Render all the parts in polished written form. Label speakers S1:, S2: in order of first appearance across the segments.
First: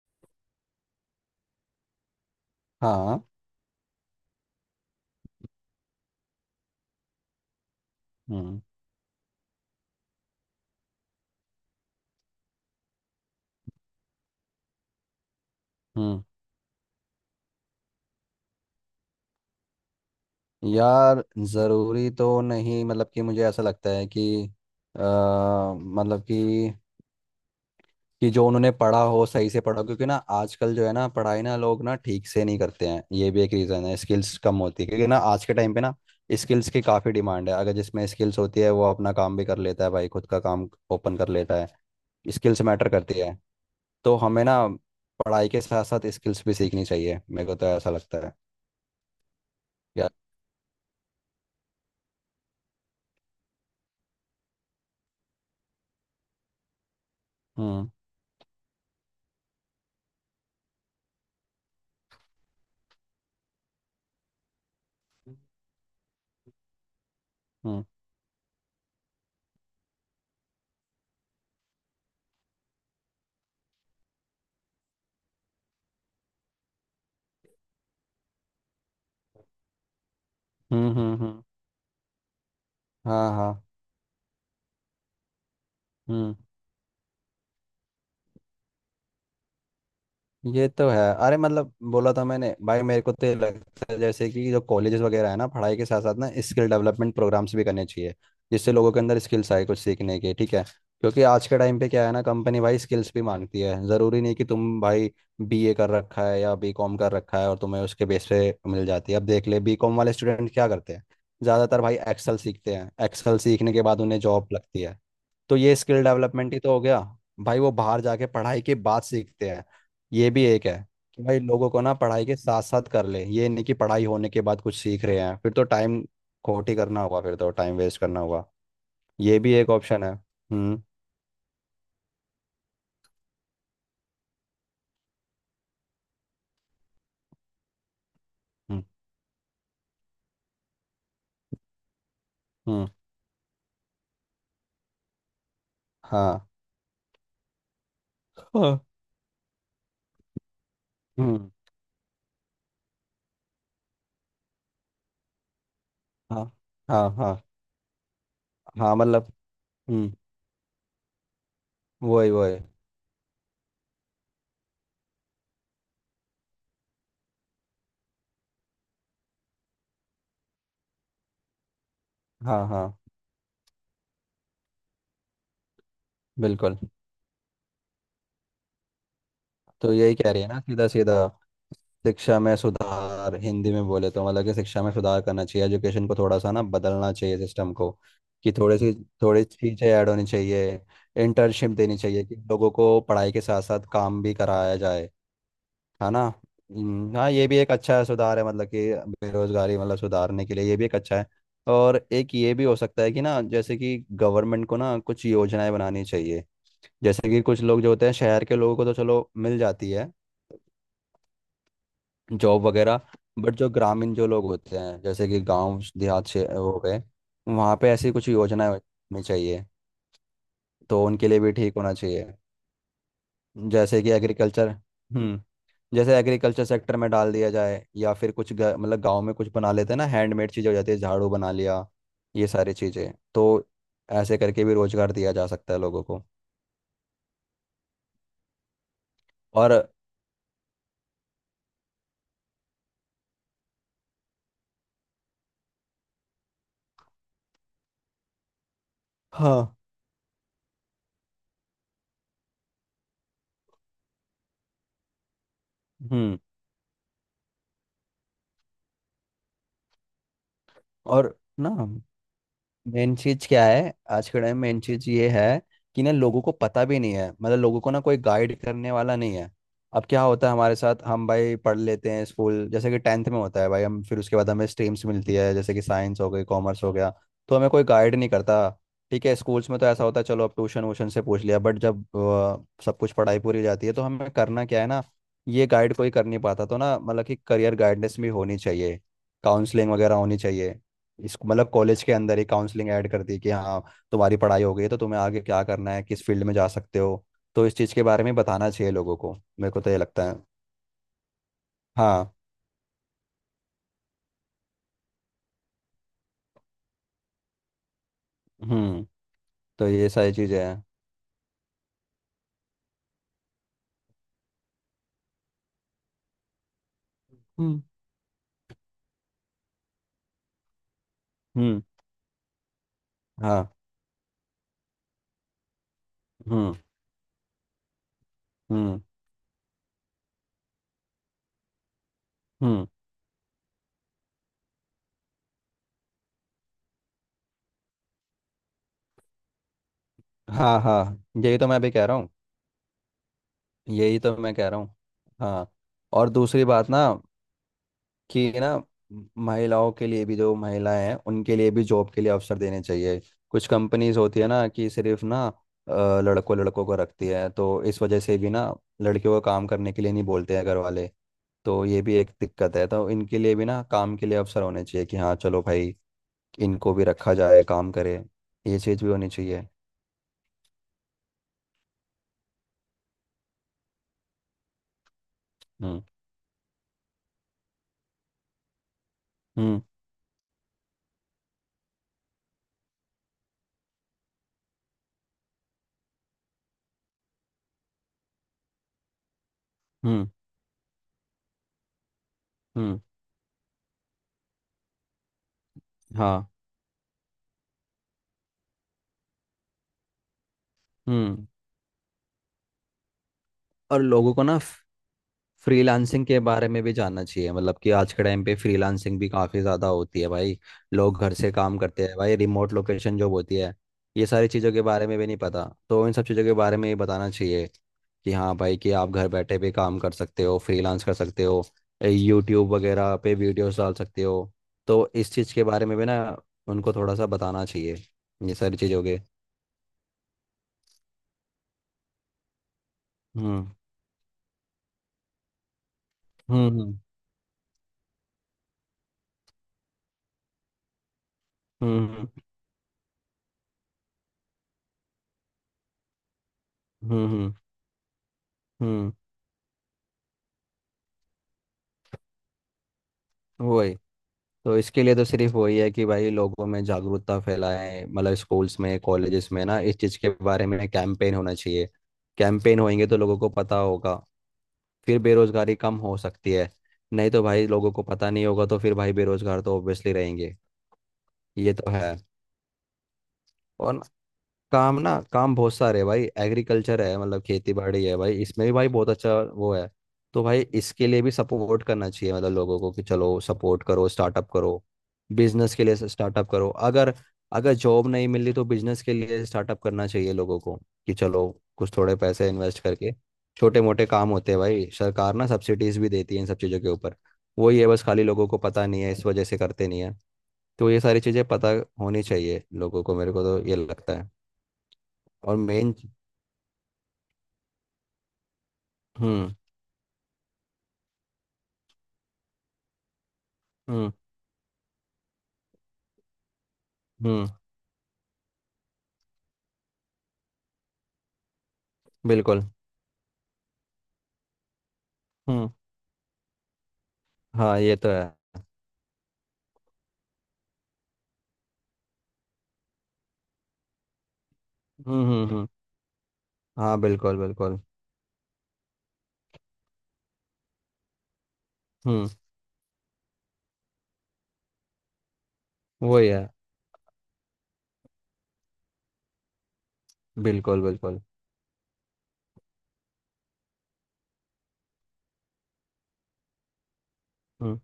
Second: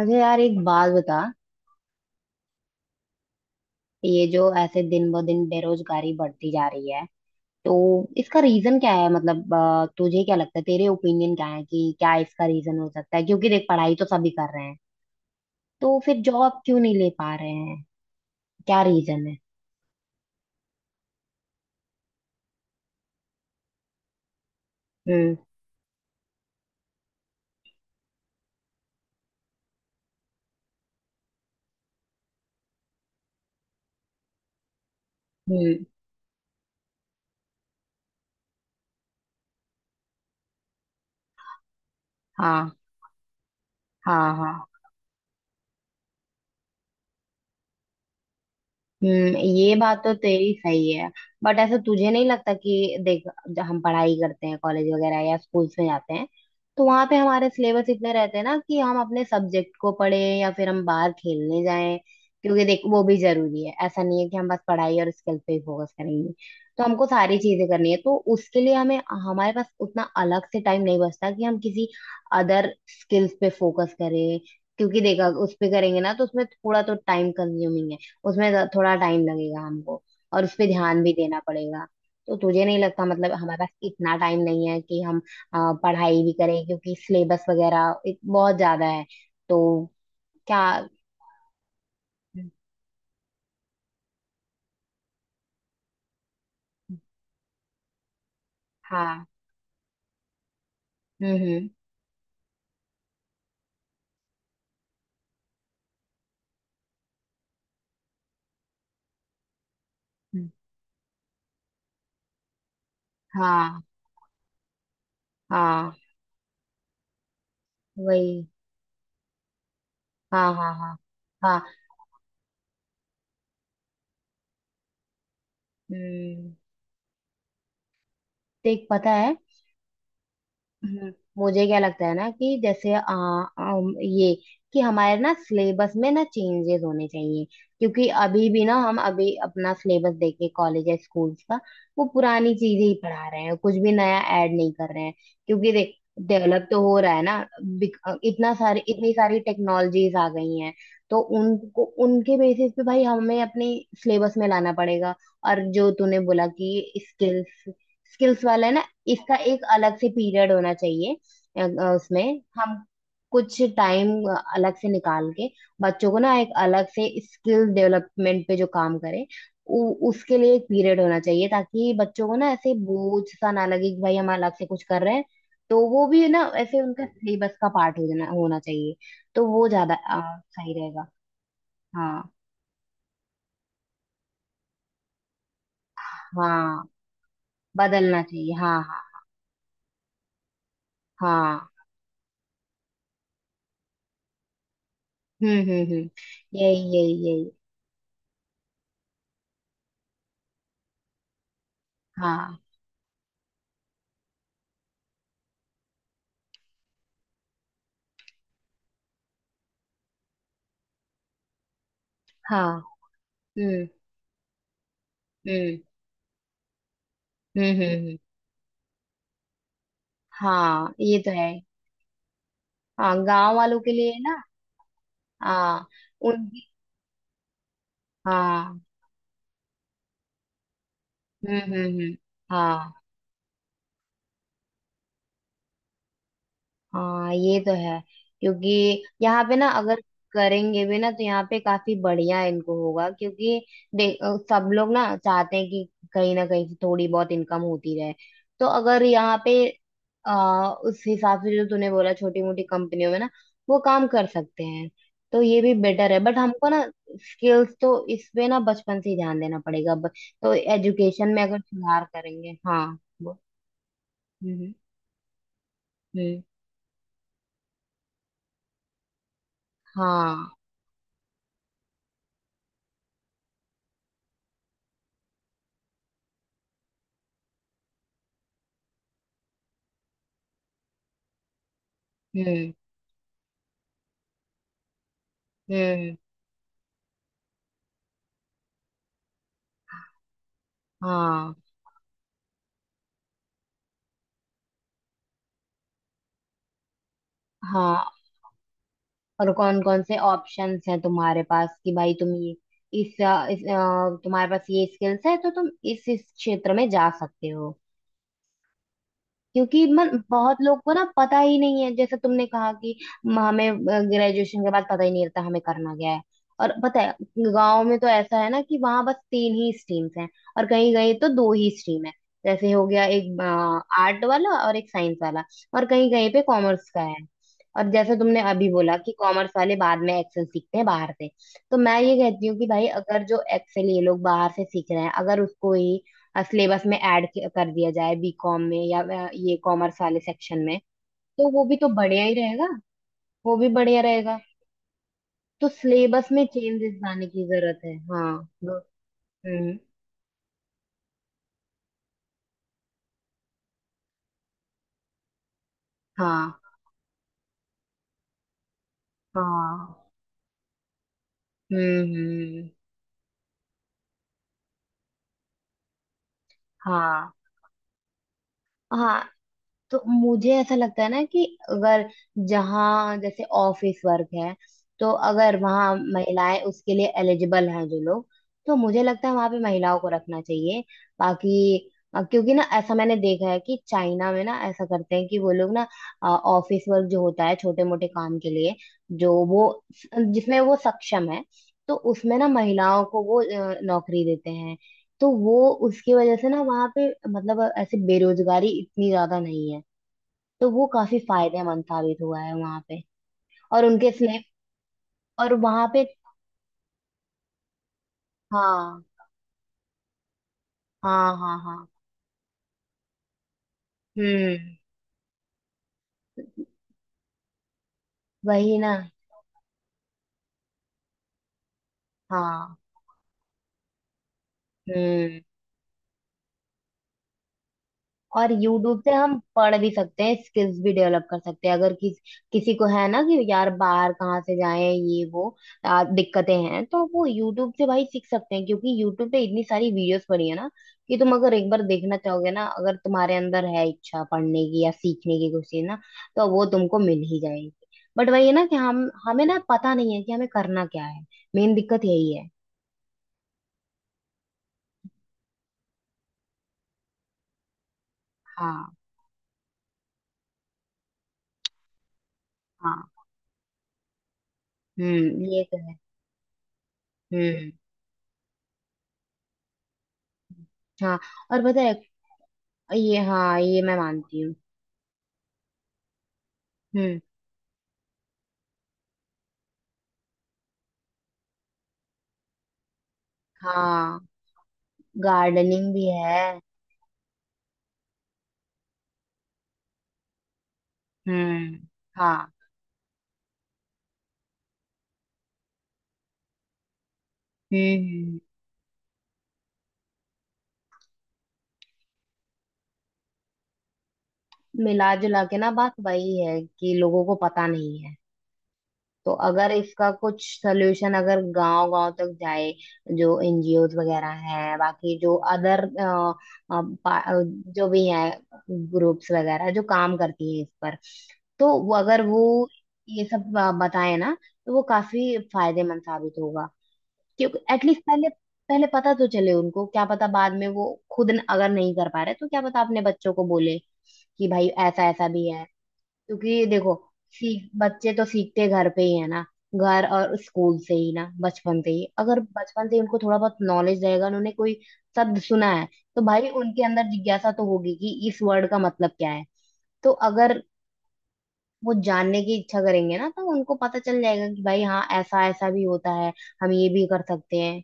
S1: अच्छा यार, एक बात बता।
S2: हाँ।
S1: ये जो ऐसे दिन ब दिन बेरोजगारी बढ़ती जा रही है तो इसका
S2: हम्म।
S1: रीजन क्या है? मतलब तुझे क्या लगता है, तेरे ओपिनियन क्या है कि क्या इसका रीजन हो सकता है? क्योंकि देख, पढ़ाई तो सभी कर रहे हैं तो फिर
S2: हम्म।
S1: जॉब क्यों नहीं ले पा रहे हैं? क्या रीजन है?
S2: यार, ज़रूरी तो नहीं मतलब कि मुझे ऐसा लगता है कि
S1: हम्म।
S2: मतलब कि जो उन्होंने पढ़ा हो सही से पढ़ा हो, क्योंकि ना आजकल जो है ना पढ़ाई ना लोग ना ठीक से नहीं करते हैं। ये भी एक रीज़न है। स्किल्स कम होती है, क्योंकि ना आज के टाइम पे
S1: हम्म।
S2: ना स्किल्स की काफ़ी डिमांड है। अगर जिसमें स्किल्स होती है वो अपना काम भी कर लेता है भाई, खुद का काम ओपन कर लेता है। स्किल्स
S1: हाँ
S2: मैटर करती है। तो
S1: हाँ
S2: हमें
S1: हाँ।
S2: ना पढ़ाई के साथ साथ स्किल्स भी सीखनी चाहिए, मेरे को तो ऐसा लगता है
S1: हम्म, ये बात
S2: यार।
S1: तो तेरी सही है। बट ऐसा तुझे नहीं लगता कि देख, जब हम पढ़ाई करते हैं, कॉलेज वगैरह या स्कूल्स में जाते हैं, तो वहां पे हमारे सिलेबस
S2: हम्म।
S1: इतने रहते हैं ना कि हम अपने सब्जेक्ट को पढ़े या फिर हम बाहर खेलने जाएं। क्योंकि देख, वो भी जरूरी है, ऐसा नहीं है कि हम बस पढ़ाई और स्किल पे ही फोकस करेंगे। तो हमको सारी चीजें
S2: हम्म।
S1: करनी है तो उसके लिए हमें हमारे पास उतना अलग से टाइम नहीं बचता कि हम किसी अदर स्किल्स पे फोकस करें। क्योंकि देखा, उस पे करेंगे ना तो उसमें थोड़ा तो टाइम कंज्यूमिंग है। उसमें थोड़ा टाइम लगेगा हमको और उस पे
S2: हम्म।
S1: ध्यान भी
S2: हम्म।
S1: देना पड़ेगा। तो तुझे नहीं लगता
S2: हाँ,
S1: मतलब
S2: हाँ।
S1: हमारे पास इतना टाइम नहीं है कि हम अ, पढ़ाई भी
S2: हम्म,
S1: करें क्योंकि सिलेबस वगैरह बहुत ज्यादा है? तो क्या?
S2: ये तो है। अरे, मतलब बोला था मैंने भाई, मेरे को तो ये लगता है, जैसे कि जो कॉलेजेस वगैरह है ना पढ़ाई के साथ साथ ना स्किल डेवलपमेंट प्रोग्राम्स भी करने चाहिए, जिससे लोगों के अंदर
S1: हाँ।
S2: स्किल्स आए कुछ सीखने के। ठीक है, क्योंकि
S1: हम्म
S2: आज के
S1: हम्म
S2: टाइम पे क्या है ना, कंपनी भाई स्किल्स भी मांगती है। ज़रूरी नहीं कि तुम भाई बीए कर रखा है या बीकॉम कर रखा है और तुम्हें उसके बेस पे मिल जाती है। अब देख ले, बीकॉम वाले
S1: हम्म,
S2: स्टूडेंट क्या करते हैं, ज़्यादातर भाई एक्सेल सीखते हैं। एक्सेल सीखने
S1: हाँ
S2: के बाद उन्हें जॉब लगती है। तो ये
S1: हाँ।
S2: स्किल डेवलपमेंट ही तो हो गया, भाई वो बाहर जाके
S1: वही।
S2: पढ़ाई के बाद सीखते हैं। ये भी
S1: हाँ
S2: एक
S1: हाँ
S2: है,
S1: हाँ
S2: कि भाई
S1: हाँ।
S2: लोगों को ना पढ़ाई के साथ साथ कर ले, ये नहीं कि पढ़ाई होने के बाद कुछ सीख रहे हैं, फिर तो टाइम
S1: हम्म,
S2: खोटी करना होगा, फिर तो टाइम वेस्ट करना होगा।
S1: देख पता है।
S2: ये भी एक ऑप्शन है। हम्म।
S1: हम्म, मुझे क्या लगता है ना कि जैसे ये कि हमारे ना सिलेबस में ना चेंजेस होने चाहिए। क्योंकि अभी भी ना,
S2: हम्म।
S1: हम अभी अपना सिलेबस देखे कॉलेज या स्कूल्स का, वो पुरानी चीजें
S2: हम्म।
S1: ही पढ़ा रहे हैं, कुछ भी नया ऐड नहीं कर रहे हैं। क्योंकि देख,
S2: हाँ,
S1: डेवलप तो हो रहा है ना। इतना सारी
S2: हाँ।
S1: इतनी सारी टेक्नोलॉजीज आ गई हैं तो
S2: हम्म।
S1: उनको उनके बेसिस पे भाई हमें अपने सिलेबस में लाना पड़ेगा। और जो तूने
S2: हाँ,
S1: बोला कि
S2: हाँ, हाँ।
S1: स्किल्स, स्किल्स वाला है ना,
S2: हाँ मतलब।
S1: इसका एक अलग से
S2: हम्म।
S1: पीरियड होना चाहिए।
S2: वही
S1: उसमें
S2: वही।
S1: हम कुछ टाइम अलग से निकाल के बच्चों को ना एक अलग से स्किल डेवलपमेंट पे जो काम करे, उसके लिए एक पीरियड होना चाहिए ताकि बच्चों को ना
S2: हाँ,
S1: ऐसे
S2: हाँ।
S1: बोझ सा ना लगे कि भाई हम अलग से कुछ कर रहे हैं। तो वो भी ना
S2: बिल्कुल।
S1: ऐसे उनका सिलेबस का पार्ट हो जाना होना चाहिए। तो वो
S2: तो
S1: ज्यादा
S2: यही कह रही है ना,
S1: सही
S2: सीधा
S1: रहेगा।
S2: सीधा
S1: हाँ
S2: शिक्षा में सुधार, हिंदी में बोले तो। मतलब कि शिक्षा में सुधार करना चाहिए, एजुकेशन को थोड़ा सा ना
S1: हाँ,
S2: बदलना चाहिए सिस्टम को,
S1: बदलना
S2: कि
S1: चाहिए, हाँ
S2: थोड़ी सी
S1: हाँ
S2: थोड़ी चीज़ें ऐड होनी चाहिए।
S1: हाँ।
S2: इंटर्नशिप देनी चाहिए, कि लोगों को पढ़ाई के साथ साथ काम भी कराया जाए,
S1: हम्म।
S2: है ना।
S1: यही यही
S2: हाँ ये
S1: यही।
S2: भी एक अच्छा सुधार है, मतलब कि बेरोजगारी मतलब सुधारने के लिए ये भी एक अच्छा है। और एक ये
S1: हाँ
S2: भी हो सकता है कि ना, जैसे कि गवर्नमेंट को ना कुछ योजनाएं बनानी चाहिए। जैसे कि कुछ लोग जो होते हैं शहर के, लोगों को तो चलो मिल जाती है जॉब
S1: हाँ।
S2: वगैरह। बट जो
S1: हम्म
S2: ग्रामीण जो लोग होते हैं जैसे कि
S1: हम्म
S2: गांव देहात से हो गए,
S1: हम्म।
S2: वहाँ पे ऐसी कुछ योजनाएं होनी चाहिए,
S1: हाँ
S2: तो
S1: ये
S2: उनके
S1: तो
S2: लिए
S1: है।
S2: भी ठीक होना चाहिए।
S1: हाँ, गांव वालों के
S2: जैसे कि
S1: लिए ना।
S2: एग्रीकल्चर। हम्म।
S1: हाँ।
S2: जैसे एग्रीकल्चर
S1: उनकी।
S2: सेक्टर में डाल दिया जाए या फिर कुछ
S1: हाँ।
S2: मतलब गांव में कुछ बना लेते हैं ना, हैंडमेड चीज़ें हो जाती है, झाड़ू बना लिया,
S1: हम्म।
S2: ये सारी
S1: हाँ।
S2: चीज़ें तो। ऐसे करके भी रोजगार दिया जा सकता है लोगों को।
S1: हाँ ये तो है। क्योंकि यहाँ पे ना
S2: और।
S1: अगर करेंगे भी ना तो यहाँ पे काफी बढ़िया इनको होगा। क्योंकि देख सब लोग ना चाहते हैं कि कहीं ना कहीं से थोड़ी बहुत इनकम होती रहे। तो अगर यहाँ पे
S2: हाँ।
S1: उस हिसाब से, जो तूने बोला, छोटी मोटी कंपनियों में ना वो काम कर सकते हैं तो ये भी बेटर है।
S2: हम्म।
S1: बट हमको ना स्किल्स तो इसमें ना बचपन से ही ध्यान देना पड़ेगा। तो एजुकेशन
S2: और
S1: में अगर
S2: ना
S1: सुधार करेंगे, हाँ
S2: मेन चीज क्या है आज के
S1: हम्म
S2: टाइम,
S1: हम्म
S2: मेन चीज ये है कि ना लोगों
S1: हम्म,
S2: को पता भी नहीं है, मतलब लोगों को ना कोई गाइड करने वाला नहीं है। अब क्या होता
S1: हाँ।
S2: है हमारे साथ, हम भाई पढ़ लेते हैं स्कूल, जैसे कि टेंथ में होता है भाई, हम फिर उसके बाद हमें स्ट्रीम्स मिलती है जैसे कि साइंस हो गई, कॉमर्स हो गया, तो हमें कोई गाइड नहीं करता। ठीक है, स्कूल्स में तो ऐसा होता है, चलो अब ट्यूशन वूशन से पूछ लिया। बट जब
S1: हम्म
S2: सब कुछ पढ़ाई पूरी हो जाती है तो हमें करना क्या है ना, ये गाइड कोई
S1: हम्म।
S2: कर नहीं पाता। तो ना मतलब कि करियर गाइडेंस भी होनी चाहिए, काउंसलिंग वगैरह होनी चाहिए। इसको
S1: हाँ
S2: मतलब कॉलेज के अंदर ही काउंसलिंग ऐड कर दी, कि हाँ तुम्हारी पढ़ाई हो गई है तो तुम्हें आगे क्या करना है, किस फील्ड में जा सकते हो, तो इस चीज़ के
S1: हाँ।
S2: बारे में बताना चाहिए लोगों को,
S1: और
S2: मेरे
S1: कौन
S2: को तो ये
S1: कौन से
S2: लगता है।
S1: ऑप्शंस हैं तुम्हारे पास कि भाई तुम
S2: हाँ।
S1: ये तुम्हारे पास ये स्किल्स है तो तुम इस क्षेत्र में जा सकते हो।
S2: हम्म।
S1: क्योंकि
S2: तो ये
S1: मन
S2: सारी
S1: बहुत
S2: चीज़ें हैं।
S1: लोग को ना पता ही नहीं है, जैसे तुमने कहा कि हमें ग्रेजुएशन के बाद पता ही नहीं रहता हमें करना क्या है। और पता है, गांव
S2: हम्म।
S1: में तो ऐसा है ना कि वहां बस 3 ही स्ट्रीम्स हैं, और कहीं कहीं तो 2 ही
S2: हम्म।
S1: स्ट्रीम है। जैसे हो गया एक
S2: हाँ।
S1: आर्ट वाला और एक साइंस वाला, और कहीं कहीं पे
S2: हम्म।
S1: कॉमर्स का है। और जैसे तुमने अभी बोला
S2: हम्म।
S1: कि कॉमर्स वाले बाद में एक्सेल सीखते हैं बाहर से, तो मैं ये कहती हूँ कि भाई
S2: हम्म।
S1: अगर जो एक्सेल ये लोग बाहर से सीख रहे हैं, अगर उसको ही सिलेबस में ऐड कर दिया जाए बीकॉम में या ये कॉमर्स वाले सेक्शन में,
S2: हाँ, हाँ,
S1: तो
S2: यही
S1: वो
S2: तो मैं
S1: भी तो
S2: अभी कह रहा
S1: बढ़िया
S2: हूँ।
S1: ही रहेगा। वो भी बढ़िया
S2: यही तो
S1: रहेगा।
S2: मैं कह रहा हूँ। हाँ।
S1: तो सिलेबस
S2: और
S1: में
S2: दूसरी बात
S1: चेंजेस
S2: ना,
S1: लाने की जरूरत है, हाँ।
S2: कि ना
S1: हम्म।
S2: महिलाओं के लिए भी, जो महिलाएं हैं उनके लिए भी जॉब के लिए अवसर देने चाहिए। कुछ कंपनीज होती है ना कि सिर्फ ना लड़कों
S1: हाँ
S2: लड़कों को रखती है, तो इस वजह से भी ना लड़कियों को काम करने
S1: हाँ।
S2: के लिए नहीं बोलते हैं घर वाले। तो
S1: हम्म
S2: ये भी एक
S1: हम्म,
S2: दिक्कत है, तो इनके लिए भी ना काम के लिए अवसर होने चाहिए, कि हाँ चलो भाई इनको भी
S1: हाँ
S2: रखा जाए, काम करे, ये चीज़ भी
S1: हाँ।
S2: होनी चाहिए।
S1: तो मुझे ऐसा लगता है ना कि अगर जहाँ जैसे ऑफिस वर्क है, तो अगर वहाँ
S2: हम्म।
S1: महिलाएं उसके लिए एलिजिबल हैं, जो लोग, तो मुझे लगता है वहाँ पे
S2: हम्म।
S1: महिलाओं को रखना चाहिए। बाकी क्योंकि ना ऐसा मैंने देखा है कि चाइना में ना ऐसा करते हैं कि वो लोग ना ऑफिस वर्क जो होता है, छोटे मोटे काम के लिए, जो वो,
S2: हम्म।
S1: जिसमें वो सक्षम है, तो उसमें ना
S2: हम्म।
S1: महिलाओं को वो नौकरी देते हैं। तो वो उसकी वजह
S2: हाँ।
S1: से ना वहाँ पे मतलब ऐसे बेरोजगारी इतनी ज्यादा नहीं है। तो वो काफी
S2: हम्म।
S1: फायदेमंद साबित हुआ है वहां पे। और
S2: और
S1: उनके
S2: लोगों
S1: स्लेव
S2: को ना
S1: और वहां पे,
S2: फ्रीलांसिंग के बारे में भी जानना चाहिए, मतलब कि आज के टाइम पे
S1: हाँ
S2: फ्रीलांसिंग भी काफ़ी ज़्यादा होती है भाई, लोग घर
S1: हाँ
S2: से
S1: हाँ।
S2: काम
S1: हाँ।
S2: करते हैं भाई, रिमोट लोकेशन जॉब होती है। ये सारी
S1: हम्म।
S2: चीज़ों के बारे में भी नहीं पता, तो इन सब चीज़ों के बारे में ये बताना चाहिए, कि हाँ भाई,
S1: वही
S2: कि
S1: ना।
S2: आप घर बैठे भी काम कर सकते हो, फ्रीलांस कर सकते हो, यूट्यूब
S1: हाँ।
S2: वगैरह पे वीडियोस डाल सकते हो। तो इस
S1: हम्म।
S2: चीज़ के बारे में भी ना उनको थोड़ा सा बताना चाहिए।
S1: और
S2: ये सारी
S1: यूट्यूब
S2: चीज़ों
S1: से
S2: के।
S1: हम पढ़ भी सकते हैं, स्किल्स भी डेवलप कर सकते हैं। अगर किस, किसी को है ना कि
S2: हम्म।
S1: यार बाहर कहाँ से जाए ये वो दिक्कतें हैं,
S2: हम्म।
S1: तो वो यूट्यूब से भाई सीख सकते हैं। क्योंकि यूट्यूब पे इतनी सारी वीडियोस पड़ी है ना कि तुम अगर एक बार
S2: हम्म।
S1: देखना
S2: हम्म।
S1: चाहोगे ना, अगर तुम्हारे अंदर है इच्छा पढ़ने की या सीखने की कुछ चीज ना, तो वो तुमको मिल
S2: हम्म।
S1: ही
S2: हम्म।
S1: जाएगी। बट वही है ना कि हम
S2: हम्म,
S1: हमें ना पता नहीं है कि हमें करना क्या है। मेन दिक्कत यही है।
S2: वही। तो इसके लिए तो सिर्फ वही है कि भाई लोगों में जागरूकता फैलाएं, मतलब स्कूल्स
S1: हाँ।
S2: में, कॉलेजेस में ना इस चीज़ के बारे में कैंपेन होना चाहिए। कैंपेन होएंगे
S1: हाँ।
S2: तो लोगों को पता होगा, फिर
S1: ये
S2: बेरोजगारी
S1: तो है।
S2: कम हो सकती है। नहीं तो भाई
S1: हम्म।
S2: लोगों को पता नहीं होगा तो फिर भाई बेरोजगार तो ऑब्वियसली रहेंगे।
S1: हाँ। और
S2: ये
S1: पता
S2: तो
S1: है,
S2: है।
S1: ये हाँ, ये मैं
S2: और
S1: मानती हूँ।
S2: काम ना, काम बहुत सारे है भाई। एग्रीकल्चर है,
S1: हम्म।
S2: मतलब खेती बाड़ी है भाई, इसमें भी भाई बहुत अच्छा वो है। तो भाई इसके लिए भी सपोर्ट करना चाहिए मतलब लोगों को, कि चलो सपोर्ट करो,
S1: हाँ,
S2: स्टार्टअप करो, बिजनेस के
S1: गार्डनिंग
S2: लिए
S1: भी
S2: स्टार्टअप
S1: है।
S2: करो। अगर अगर जॉब नहीं मिल रही तो बिजनेस के लिए स्टार्टअप करना चाहिए लोगों को, कि चलो
S1: हम्म।
S2: कुछ थोड़े पैसे
S1: हाँ।
S2: इन्वेस्ट करके छोटे मोटे काम होते हैं भाई। सरकार ना सब्सिडीज भी देती है इन सब चीज़ों के ऊपर। वही है,
S1: हम्म
S2: बस खाली लोगों
S1: हम्म।
S2: को पता नहीं है, इस वजह से करते नहीं है। तो ये सारी चीज़ें पता होनी चाहिए लोगों को, मेरे को तो ये लगता है।
S1: मिला जुला के
S2: और
S1: ना बात
S2: मेन।
S1: वही है कि लोगों को पता नहीं है। तो
S2: हम्म।
S1: अगर इसका कुछ सल्यूशन अगर गांव गांव तक जाए, जो एनजीओ
S2: हम्म।
S1: वगैरह हैं, बाकी जो अदर
S2: हम्म।
S1: जो भी हैं, ग्रुप्स वगैरह जो काम करती है इस पर, तो वो अगर
S2: बिल्कुल।
S1: वो ये सब बताए ना, तो वो काफी
S2: हम्म।
S1: फायदेमंद साबित होगा। क्योंकि
S2: हाँ, ये
S1: एटलीस्ट
S2: तो है।
S1: पहले, पहले पता तो चले उनको। क्या पता बाद में वो खुद अगर नहीं कर पा रहे तो क्या पता अपने बच्चों को बोले कि भाई ऐसा
S2: हम्म।
S1: ऐसा भी
S2: हम्म।
S1: है।
S2: हम्म।
S1: क्योंकि देखो,
S2: हाँ, बिल्कुल
S1: सीख
S2: बिल्कुल।
S1: बच्चे तो सीखते घर पे ही है ना, घर और स्कूल से ही ना, बचपन से ही।
S2: हम्म।
S1: अगर बचपन से ही उनको थोड़ा बहुत नॉलेज रहेगा, उन्होंने कोई शब्द सुना है तो
S2: वही
S1: भाई
S2: है।
S1: उनके अंदर जिज्ञासा तो होगी कि इस वर्ड का मतलब क्या है। तो अगर
S2: बिल्कुल बिल्कुल।
S1: वो जानने की इच्छा करेंगे ना, तो उनको पता चल जाएगा कि भाई हाँ ऐसा ऐसा भी होता है, हम ये भी कर सकते
S2: हम्म।
S1: हैं।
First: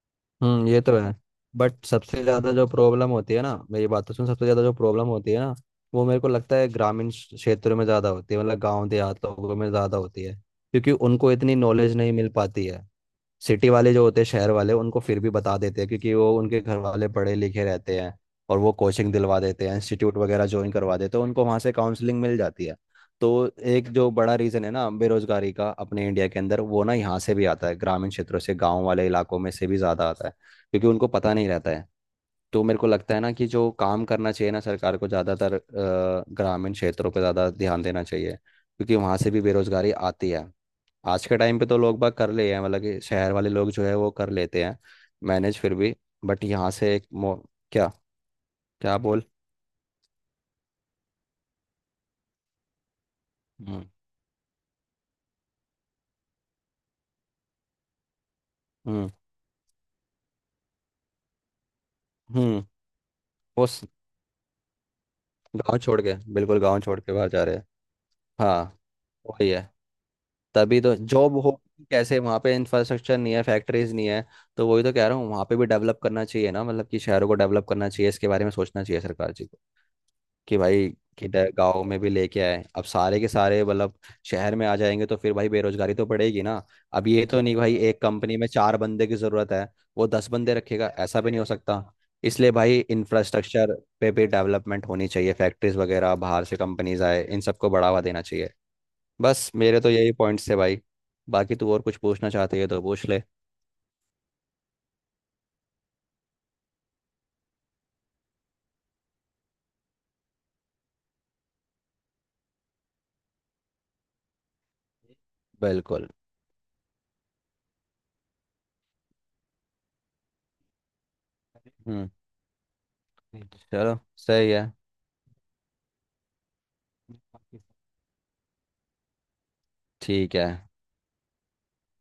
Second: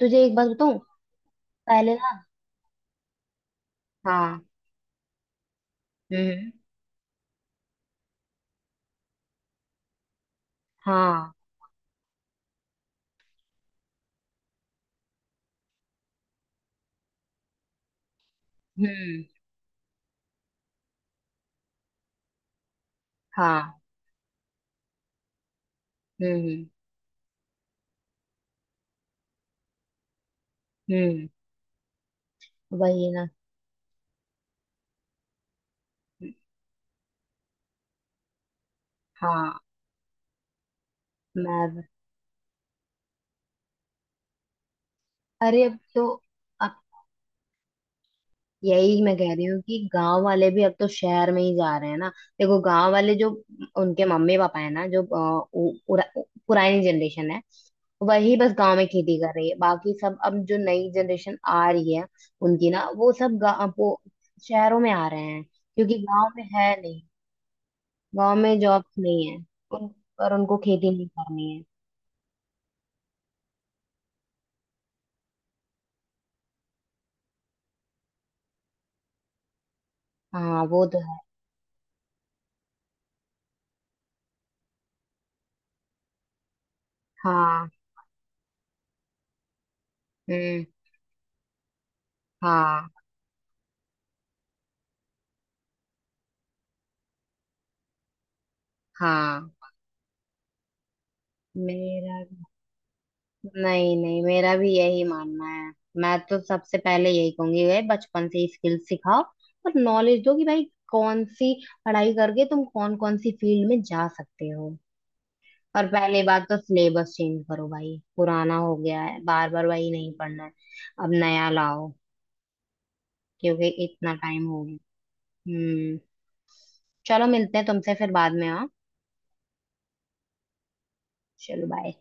S1: तुझे एक बात
S2: हम्म,
S1: बताऊं?
S2: ये तो है। बट
S1: पहले ना,
S2: सबसे ज़्यादा जो प्रॉब्लम होती है ना, मैं ये बात तो सुन,
S1: हाँ।
S2: सबसे ज़्यादा जो प्रॉब्लम होती है ना, वो मेरे को
S1: हम्म।
S2: लगता है ग्रामीण क्षेत्रों में ज़्यादा होती है, मतलब गांव देहात लोगों में ज़्यादा होती है, क्योंकि
S1: हाँ।
S2: उनको इतनी नॉलेज नहीं मिल पाती है। सिटी वाले जो होते हैं, शहर वाले, उनको फिर भी बता देते हैं क्योंकि वो उनके घर वाले पढ़े लिखे रहते हैं, और वो कोचिंग
S1: हम्म।
S2: दिलवा देते हैं, इंस्टीट्यूट वगैरह ज्वाइन करवा देते हैं, उनको वहाँ से काउंसलिंग मिल जाती है। तो
S1: हाँ।
S2: एक जो बड़ा रीज़न है ना बेरोजगारी का अपने इंडिया के अंदर,
S1: हम्म
S2: वो ना यहाँ से भी आता है, ग्रामीण क्षेत्रों से, गाँव वाले इलाकों में से भी ज़्यादा आता है, क्योंकि उनको
S1: हम्म।
S2: पता नहीं रहता है। तो मेरे को
S1: वही
S2: लगता है
S1: ना।
S2: ना कि जो काम करना चाहिए ना सरकार को, ज़्यादातर ग्रामीण क्षेत्रों पर ज़्यादा ध्यान देना चाहिए, क्योंकि वहाँ से भी
S1: हाँ।
S2: बेरोजगारी आती है। आज के टाइम पे तो
S1: मैं,
S2: लोग बाग कर लिए हैं, मतलब कि शहर वाले लोग जो है वो कर लेते हैं, मैनेज
S1: अरे
S2: फिर
S1: अब
S2: भी।
S1: तो,
S2: बट यहाँ
S1: अब
S2: से एक मो क्या। क्या
S1: यही मैं
S2: बोल।
S1: कह रही हूँ कि गांव वाले भी अब तो शहर में ही जा रहे हैं ना। देखो गांव वाले, जो
S2: हम्म।
S1: उनके मम्मी पापा है ना, जो पुरानी जनरेशन है, वही बस गांव में
S2: हम्म।
S1: खेती कर रही है। बाकी सब अब जो नई जनरेशन आ रही है,
S2: हम्म।
S1: उनकी ना वो सब
S2: वो स-
S1: वो शहरों में आ रहे हैं
S2: गाँव
S1: क्योंकि
S2: छोड़ के,
S1: गांव में
S2: बिल्कुल
S1: है
S2: गाँव छोड़
S1: नहीं,
S2: के बाहर जा रहे हैं।
S1: गांव में
S2: हाँ।
S1: जॉब्स नहीं है।
S2: वही है।
S1: उन पर उनको
S2: तभी
S1: खेती
S2: तो
S1: नहीं
S2: जॉब
S1: करनी
S2: हो
S1: है।
S2: कैसे, वहाँ पे इंफ्रास्ट्रक्चर नहीं है, फैक्ट्रीज नहीं है। तो वही तो कह रहा हूँ, वहाँ पे भी डेवलप करना चाहिए ना, मतलब कि शहरों को डेवलप करना चाहिए, इसके बारे में सोचना चाहिए सरकार जी को, कि
S1: हाँ वो
S2: भाई
S1: तो है।
S2: किधर गांव में भी लेके आए। अब सारे के सारे मतलब शहर में आ जाएंगे तो फिर भाई बेरोजगारी तो पड़ेगी ना। अब ये तो नहीं
S1: हाँ।
S2: भाई, एक कंपनी में चार बंदे की जरूरत है वो दस बंदे
S1: हम्म।
S2: रखेगा, ऐसा भी नहीं हो सकता। इसलिए भाई
S1: हाँ
S2: इंफ्रास्ट्रक्चर पे भी डेवलपमेंट होनी चाहिए, फैक्ट्रीज वगैरह, बाहर से कंपनीज आए, इन सबको बढ़ावा देना चाहिए। बस
S1: हाँ।
S2: मेरे तो यही पॉइंट्स थे भाई, बाकी तू और कुछ
S1: मेरा,
S2: पूछना चाहते है तो पूछ ले।
S1: नहीं नहीं, मेरा भी यही मानना है। मैं तो सबसे पहले यही कहूंगी भाई, बचपन से ही स्किल सिखाओ और नॉलेज दो कि भाई कौन सी पढ़ाई करके तुम कौन कौन सी फील्ड में जा सकते हो। और
S2: बिल्कुल।
S1: पहली बात तो सिलेबस चेंज करो भाई, पुराना हो गया है, बार बार वही नहीं पढ़ना है, अब नया लाओ।
S2: हम्म।
S1: क्योंकि
S2: चलो
S1: इतना टाइम
S2: सही
S1: हो
S2: है।
S1: गया। हम्म। चलो मिलते हैं तुमसे फिर बाद में, हाँ।
S2: ठीक है।
S1: चलो बाय।